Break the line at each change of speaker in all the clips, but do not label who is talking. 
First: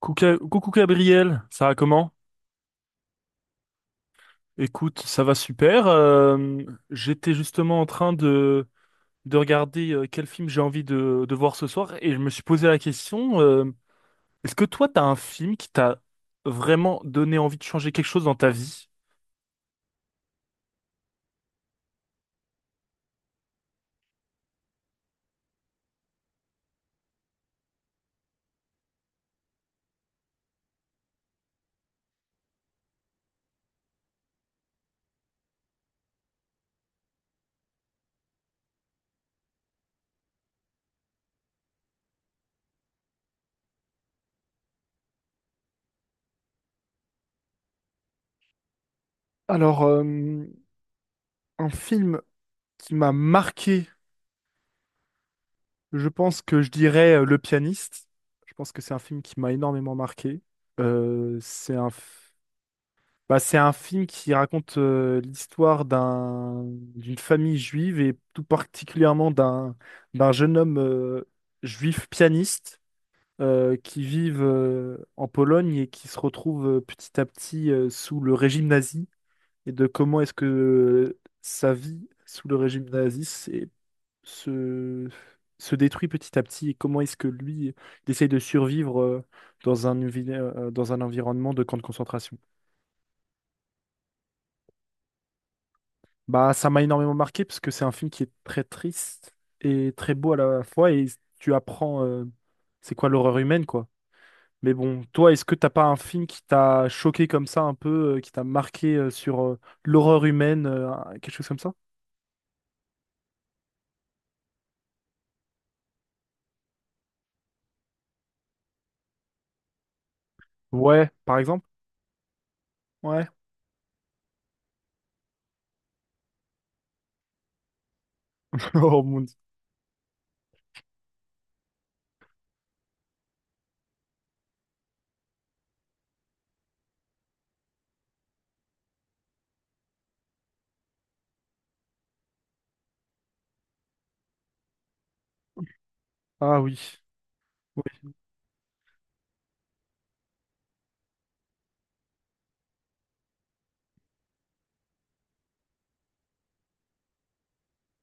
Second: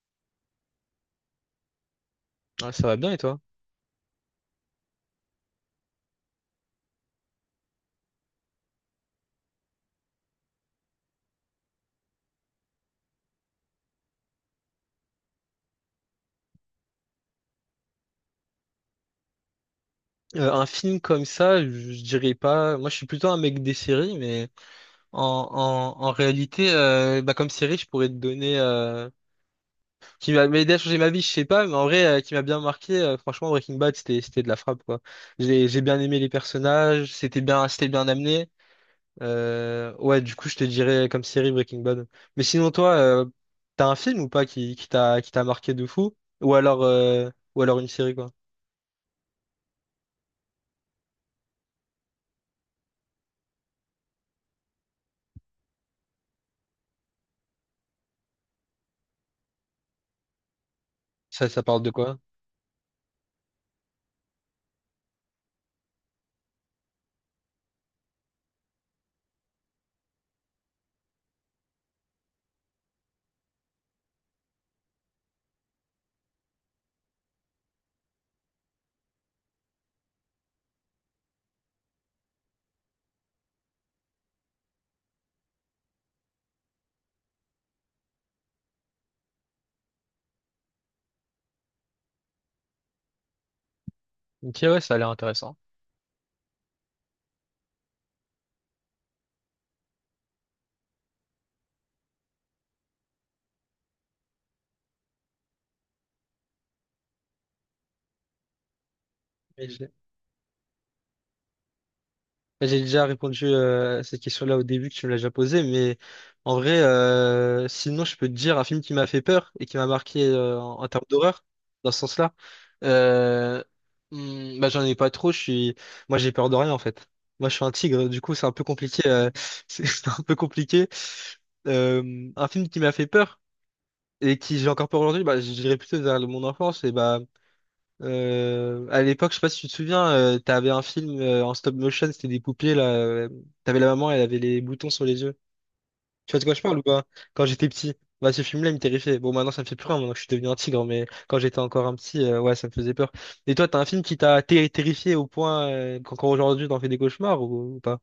Coucou, coucou Gabriel, ça va comment?
Ouais, ça va bien et toi?
Écoute, ça va super. J'étais justement en train de regarder quel film j'ai envie de voir ce soir et je me suis posé la question. Est-ce que toi, t'as un film qui t'a vraiment donné envie de changer quelque chose dans ta vie?
Un film comme ça, je dirais pas. Moi, je suis plutôt un mec des séries, mais en, en réalité, comme série, je pourrais te donner qui m'a aidé à changer ma vie, je sais pas, mais en vrai, qui m'a bien marqué. Franchement, Breaking Bad, c'était de la frappe quoi. J'ai bien aimé les personnages, c'était bien amené. Ouais, du coup, je te dirais comme série Breaking Bad. Mais sinon, toi, t'as un film ou pas qui t'a marqué de fou? Ou alors une série quoi?
Alors, un film qui m'a marqué, je pense que je dirais Le Pianiste. Je pense que c'est un film qui m'a énormément marqué.
Ça
C'est
parle de
un...
quoi?
Bah, c'est un film qui raconte l'histoire d'une famille juive et tout particulièrement d'un jeune homme juif pianiste qui vit en Pologne et qui se retrouve petit à petit sous le régime nazi, et de comment est-ce que sa vie sous le régime nazi se se détruit petit à petit, et comment est-ce que lui il essaye de survivre dans dans un environnement de camp de concentration.
Ok, ouais, ça a l'air intéressant.
Bah, ça m'a énormément marqué parce que c'est un film qui est très triste et très beau à la fois, et tu apprends c'est quoi l'horreur humaine quoi. Mais bon, toi, est-ce que t'as pas un film qui t'a choqué comme ça un peu, qui t'a marqué sur
Mais je-
l'horreur humaine, quelque chose comme ça?
mais j'ai déjà répondu à cette question-là au début que tu me l'as déjà posée, mais en vrai, sinon je peux te dire un film qui m'a fait peur et qui m'a marqué en termes
Ouais, par
d'horreur,
exemple?
dans ce sens-là.
Ouais.
Euh, J'en ai pas trop, moi j'ai peur de rien en fait. Moi je suis un tigre, du coup c'est un peu
Oh
compliqué.
mon Dieu.
C'est un peu compliqué. Un film qui m'a fait peur et qui j'ai encore peur aujourd'hui, bah, je dirais plutôt vers mon enfance et bah. À l'époque, je sais pas si tu te souviens, t'avais un film en stop motion, c'était des poupées là. T'avais la maman, elle avait les boutons sur les yeux. Tu vois de quoi
Ah
je parle ou
oui.
pas? Quand j'étais petit, bah ce film-là, il me terrifiait. Bon, maintenant ça me fait plus rien, maintenant que je suis devenu un tigre, mais quand j'étais encore un petit, ouais, ça me faisait peur. Et toi, t'as un film qui terrifié au point qu'encore aujourd'hui t'en fais des cauchemars ou pas?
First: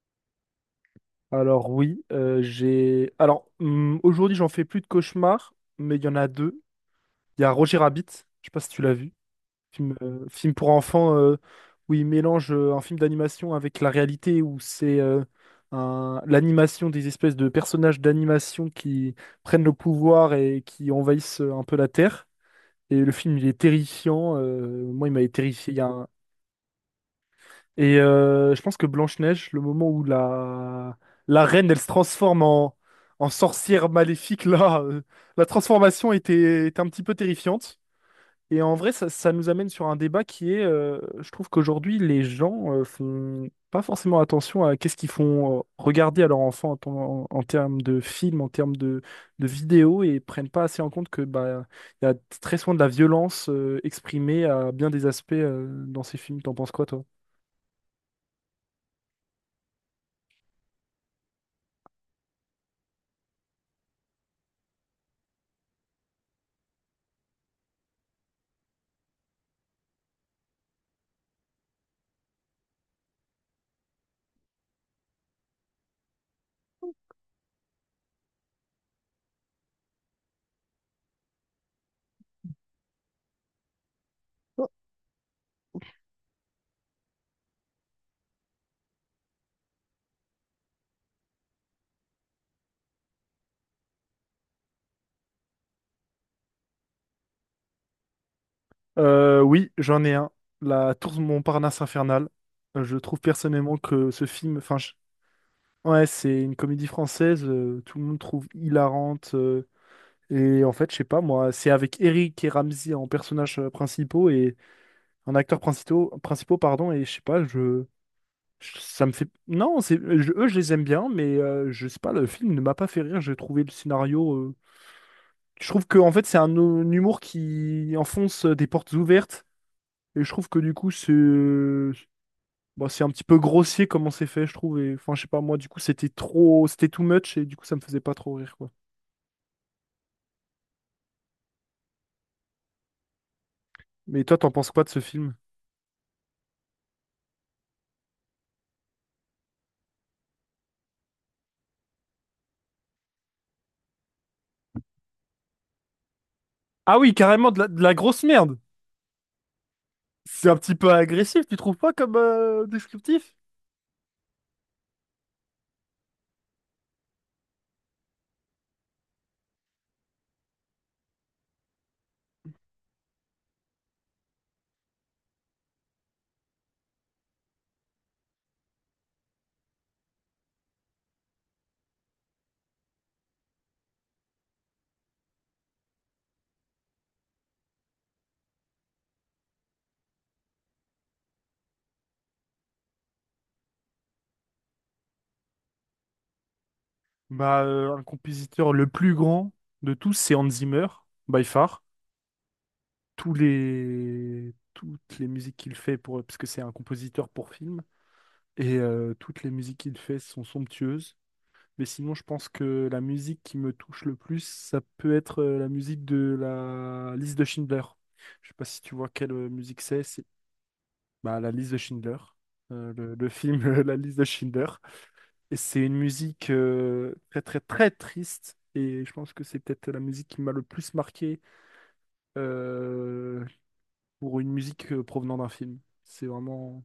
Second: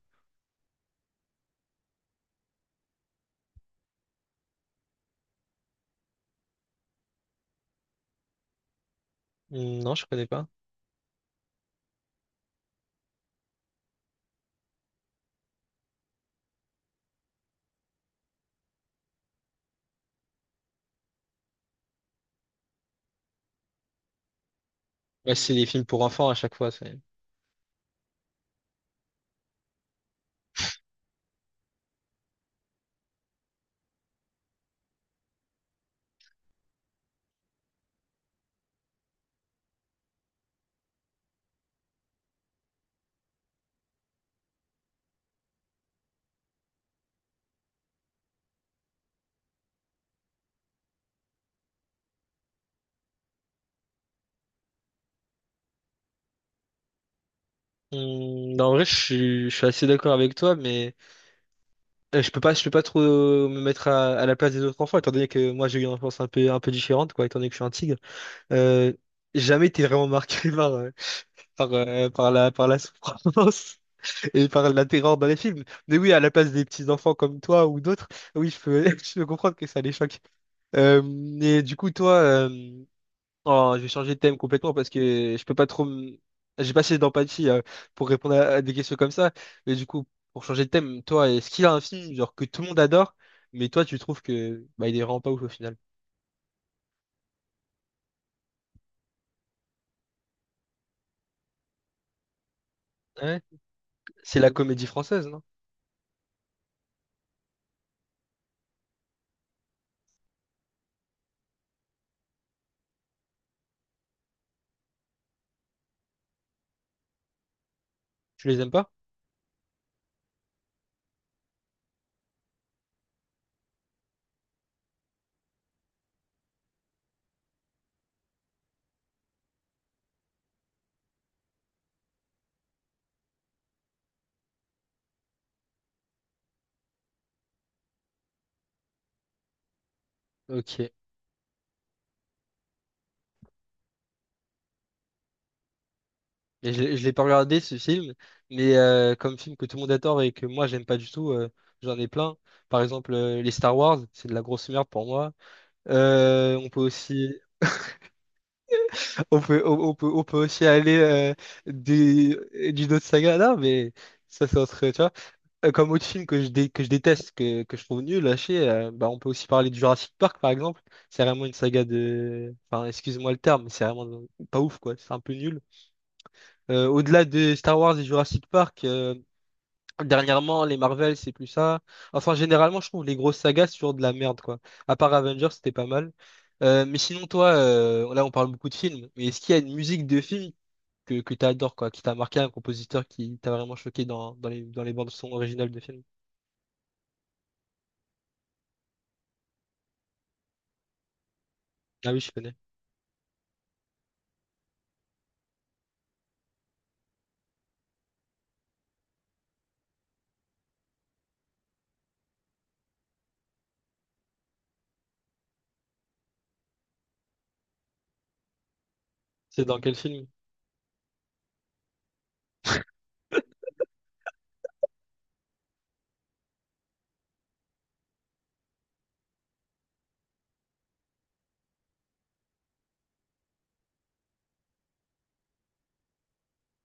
Alors oui, j'ai. Alors aujourd'hui, j'en fais plus de cauchemars, mais il y en a deux. Il y a Roger Rabbit, je sais pas si tu l'as vu.
Hmm,
Film,
non, je connais pas.
film pour enfants où il mélange un film d'animation avec la réalité, où c'est l'animation, des espèces de personnages d'animation qui prennent le pouvoir et qui envahissent un peu la Terre. Et le film, il est terrifiant. Moi, il m'avait
Ouais, c'est les
terrifié. Il y
films
a
pour
un...
enfants à chaque fois.
Et je pense que Blanche-Neige, le moment où la... la reine, elle se transforme en, en sorcière maléfique, là, la transformation était... était un petit peu terrifiante. Et en vrai, ça nous amène sur un débat qui est, je trouve qu'aujourd'hui, les gens font pas forcément attention à qu'est-ce qu'ils font regarder à leurs enfants en, en termes de films, en termes de vidéos, et prennent pas assez en compte que bah, il y a très souvent de la violence exprimée à bien des aspects dans ces films. T'en penses quoi, toi?
Hmm, non, en vrai, je suis assez d'accord avec toi, mais. Je peux pas, je peux pas trop me mettre à la place des autres enfants, étant donné que moi j'ai eu une enfance un peu différente, quoi, étant donné que je suis un tigre. Euh, Jamais été vraiment marqué par par la souffrance et par la terreur dans les films. Mais oui, à la place des petits enfants comme toi ou d'autres, oui, je peux, je peux comprendre que ça les choque. Euh, et du coup, toi, euh, Oh, je vais changer de thème complètement parce que je peux pas trop. Me- j'ai pas assez d'empathie pour répondre à des questions comme ça. Mais du coup, pour changer de thème, toi, est-ce qu'il y a un film genre que tout le monde adore, mais toi, tu trouves que bah il est vraiment pas ouf au final?
Oui, j'en ai un. La Tour de Montparnasse infernale. Je trouve
Hein.
personnellement que ce
C'est la
film, enfin,
comédie
je...
française, non?
Ouais, c'est une comédie française. Tout le monde trouve hilarante. Et en fait, je sais pas, moi, c'est avec Eric et Ramzy en personnages principaux et en acteurs principaux, pardon, et je sais pas,
Tu les aimes pas?
ça me fait... Non, c'est, je... eux, je les aime bien, mais je sais pas, le film ne m'a pas fait rire, j'ai trouvé le scénario... Je trouve que, en fait, c'est un humour qui enfonce des portes ouvertes, et je trouve que, du coup, c'est... bon, c'est un petit peu grossier comment c'est fait, je trouve, et enfin, je sais pas, moi, du coup, c'était trop... C'était too much, et du coup, ça me faisait pas trop rire, quoi.
Ok.
Mais toi, t'en penses quoi de ce film?
Et je l'ai pas regardé ce film, mais comme film que tout le monde adore et que moi j'aime pas du tout, j'en ai plein. Par exemple, les Star Wars, c'est de la grosse merde pour moi. Euh, on peut
Ah oui,
aussi
carrément, de la grosse merde!
On peut, on peut
C'est un
aussi
petit peu
aller
agressif, tu trouves pas comme
du- d'une autre
descriptif?
saga. Non, mais ça, c'est entre. Tu vois. Comme autre film que que je déteste, que je trouve nul, lâché, bah, on peut aussi parler du Jurassic Park, par exemple. C'est vraiment une saga de. Enfin, excuse-moi le terme, mais c'est vraiment pas ouf, quoi. C'est un peu nul. Au-delà de Star Wars et Jurassic Park, dernièrement, les Marvel, c'est plus ça. Enfin, généralement, je trouve les grosses sagas, c'est toujours de la merde, quoi. À part Avengers, c'était pas mal. Mais sinon, toi, là, on parle beaucoup de films, mais est-ce qu'il y a une musique de film que tu adores, quoi, qui t'a marqué, un compositeur qui t'a vraiment choqué dans, dans les bandes son originales de films?
Bah, un compositeur le plus grand de tous, c'est Hans Zimmer, by far.
Ah oui, je connais.
Tous les... Toutes les musiques qu'il fait, pour... parce que c'est un compositeur pour film, et toutes les musiques qu'il fait sont somptueuses. Mais sinon, je pense que la musique qui me touche le plus, ça peut être la musique de la liste de Schindler. Je sais pas si tu vois quelle
C'est dans
musique
quel
c'est,
film?
bah, la liste de Schindler. Le film La liste de Schindler. Et c'est une musique très très très triste. Et je pense que c'est peut-être la musique qui m'a le plus marqué euh, pour une musique provenant d'un film. C'est vraiment,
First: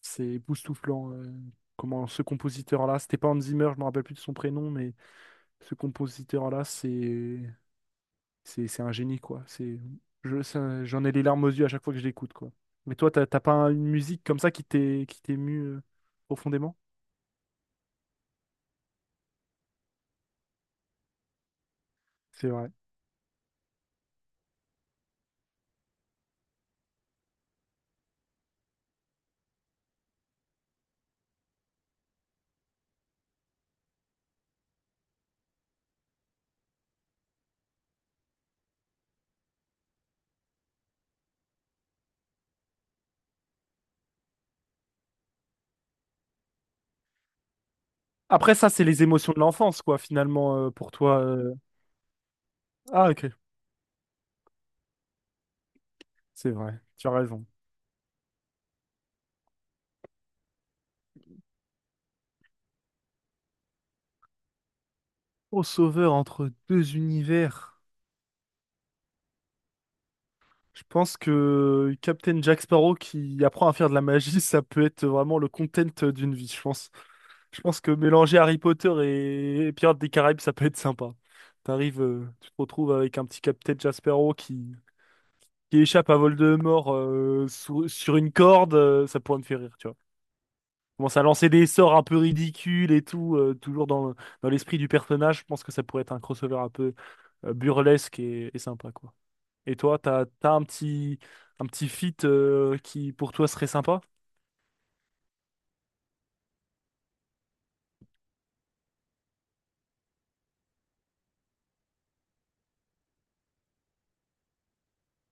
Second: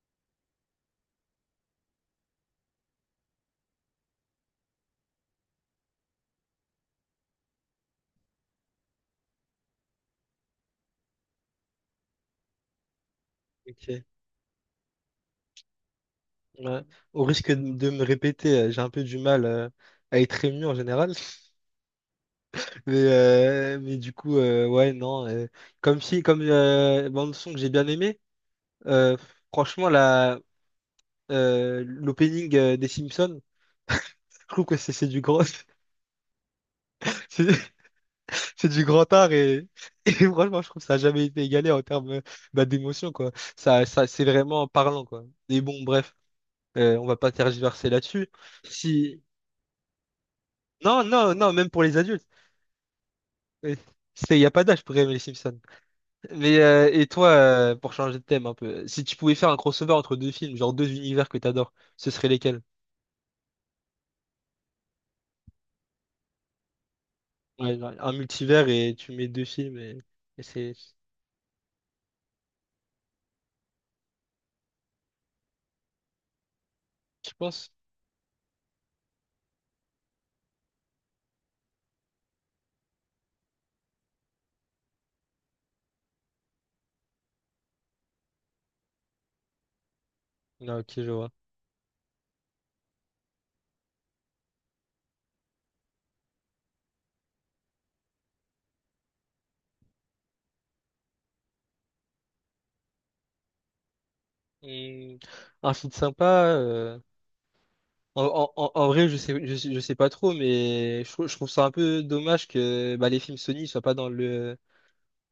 c'est époustouflant. Comment ce compositeur-là, c'était pas Hans Zimmer, je me rappelle plus de son prénom, mais ce compositeur-là, c'est un génie quoi. C'est, j'en ai les larmes aux yeux à chaque fois que je l'écoute quoi. Mais toi, t'as pas une
Ok.
musique comme ça qui t'émue profondément?
Ouais. Au risque de me répéter, j'ai un peu du mal à être ému en général.
C'est vrai.
Mais, ouais, non. Comme si, Comme bande son que j'ai bien aimé, euh, franchement, l'opening des Simpsons, je trouve que c'est du gros. C'est du grand art et, et franchement, je trouve que ça n'a jamais été égalé en termes d'émotion, quoi. Ça, c'est vraiment parlant, quoi. Et bon, bref, on va pas tergiverser là-dessus.
Après, ça, c'est les
Si...
émotions de l'enfance, quoi, finalement, pour
Non,
toi.
non, non, même pour les adultes.
Ah, ok,
Euh, Il n'y a pas d'âge pour aimer les Simpsons.
c'est
Mais,
vrai, tu as raison.
pour changer de thème un peu, si tu pouvais faire un crossover entre deux films, genre deux univers que t'adores, ce serait lesquels?
Au sauveur entre deux
Ouais,
univers,
genre un multivers et tu mets deux films et c'est...
je pense que Captain Jack Sparrow qui apprend à faire de la magie, ça peut être vraiment le content d'une vie, je pense.
Tu
Je
penses?
pense que mélanger Harry Potter et Pirates des Caraïbes, ça peut être sympa. T'arrives, tu te retrouves avec un petit Captain Jack Sparrow qui échappe à Voldemort sur une corde, ça pourrait me faire rire, tu vois.
Non, ok, je
Commence à
vois.
lancer des sorts un peu ridicules et tout, toujours dans l'esprit du personnage. Je pense que ça pourrait être un crossover un peu burlesque et sympa, quoi. Et toi, t'as un petit feat qui, pour toi, serait sympa?
Hmm, un film sympa... euh, En vrai, je sais pas trop, mais je trouve ça un peu dommage que bah, les films Sony soient pas dans le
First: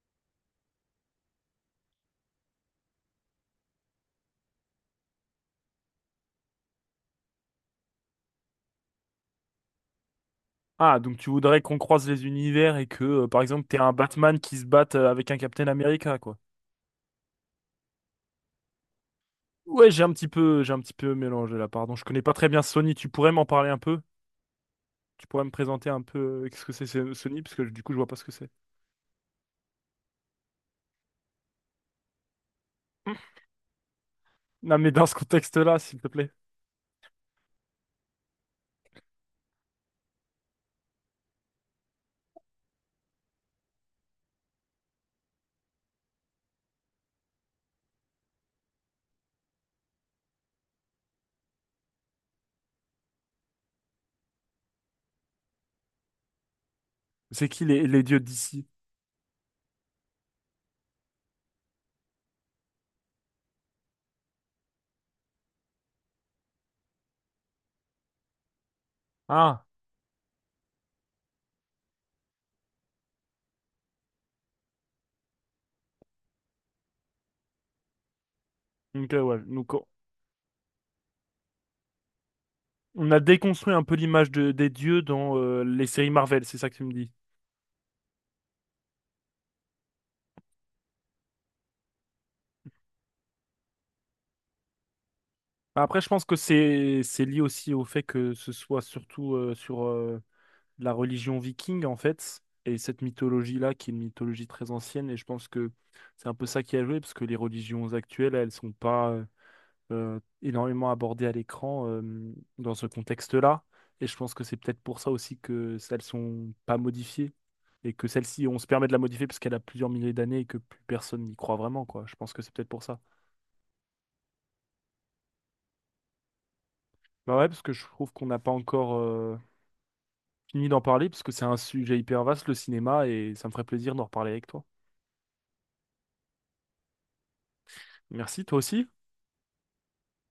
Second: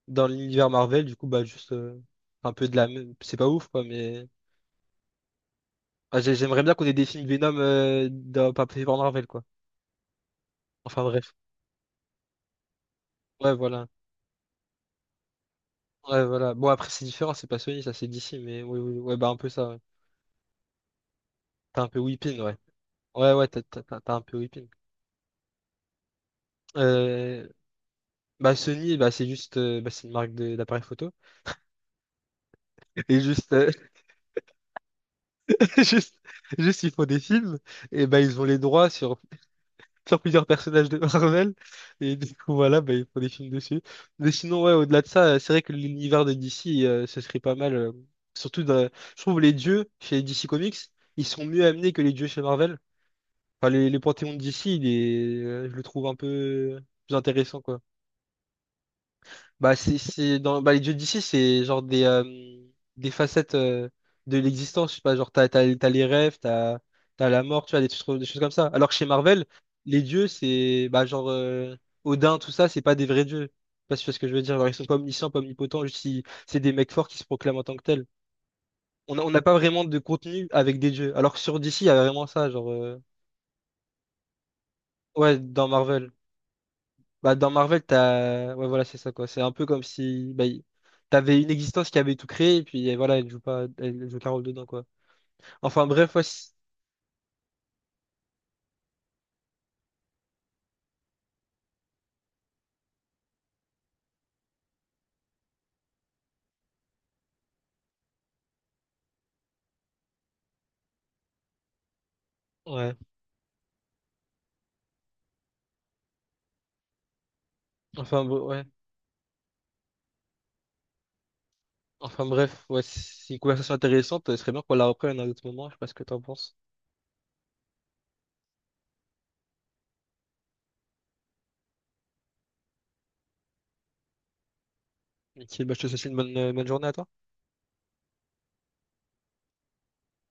dans l'univers Marvel. Du coup, bah juste un peu de la même. C'est pas ouf, quoi, mais j'aimerais bien qu'on ait des films Venom pas pris par Marvel, quoi.
Ah,
Enfin
donc tu
bref.
voudrais qu'on croise les univers et que, par
Ouais,
exemple, t'aies
voilà.
un Batman qui se batte avec un Captain America,
Ouais,
quoi.
voilà. Bon, après, c'est différent, c'est pas Sony, ça c'est DC, mais oui, oui, ouais, bah un peu ça. Ouais.
Ouais, j'ai un petit peu, j'ai un petit peu mélangé là,
T'as un
pardon.
peu
Je connais pas
whipping,
très
ouais.
bien Sony. Tu pourrais
Ouais,
m'en
ouais,
parler un peu?
t'as un peu whipping.
Tu pourrais me présenter un peu qu'est-ce que Sony,
Euh,
parce que du coup, je vois pas ce que c'est.
Bah Sony, bah c'est juste, c'est une marque d'appareil photo. Et juste,
Non, mais dans ce contexte-là, s'il te
Juste,
plaît.
juste, ils font des films, et ben ils ont les droits sur plusieurs personnages de Marvel, et du coup, voilà, ben, ils font des films dessus. Mais sinon, ouais, au-delà de ça, c'est vrai que l'univers de DC, ce serait pas mal. Surtout, dans- je trouve les dieux chez DC Comics, ils sont mieux amenés que les dieux chez Marvel. Enfin, les panthéons de DC, je le trouve un peu plus
C'est
intéressant,
qui
quoi.
les dieux d'ici?
Bah, les dieux d'ici, c'est genre des facettes de l'existence. Je sais pas, genre, t'as les rêves, t'as la mort, tu vois, des choses comme ça. Alors que chez Marvel,
Ah,
les dieux, c'est, bah, genre, Odin, tout ça, c'est pas des vrais dieux. Je sais pas si tu vois ce que je veux dire. Genre, ils sont pas omniscients, pas omnipotents, c'est des mecs forts qui se proclament en tant que tels.
ok,
On
ouais.
n'a pas
Donc,
vraiment de contenu avec des dieux. Alors que sur DC, il y a vraiment ça, genre,
on a déconstruit un peu l'image des dieux dans
ouais, dans
les
Marvel.
séries Marvel, c'est ça que tu me dis.
Bah, dans Marvel, t'as... Ouais, voilà, c'est ça, quoi. C'est un peu comme si t'avais une existence qui avait tout créé, et puis voilà, elle joue pas, elle joue qu'un rôle dedans, quoi. Enfin,
Après, je
bref,
pense que c'est lié aussi au fait que ce soit surtout sur la religion viking, en fait, et cette mythologie-là, qui est une mythologie très ancienne, et je pense que c'est un peu ça qui a joué, parce que les religions actuelles, elles sont pas énormément abordées à l'écran dans ce
ouais.
contexte-là, et je pense que c'est peut-être pour ça aussi que celles sont pas modifiées, et que celle-ci, on
Ouais.
se permet de la modifier parce qu'elle a plusieurs milliers d'années et que plus personne n'y croit vraiment, quoi. Je
Enfin,
pense que c'est
bref,
peut-être
ouais,
pour ça.
c'est une conversation intéressante. Ce serait bien qu'on la reprenne à un autre moment. Je sais pas ce que t'en penses.
Bah ouais, parce que je trouve qu'on n'a pas encore fini d'en parler, parce que c'est un sujet hyper vaste, le cinéma, et ça me ferait plaisir d'en reparler avec toi.
Ok, bah, je te souhaite une bonne journée à toi.
Merci, toi aussi.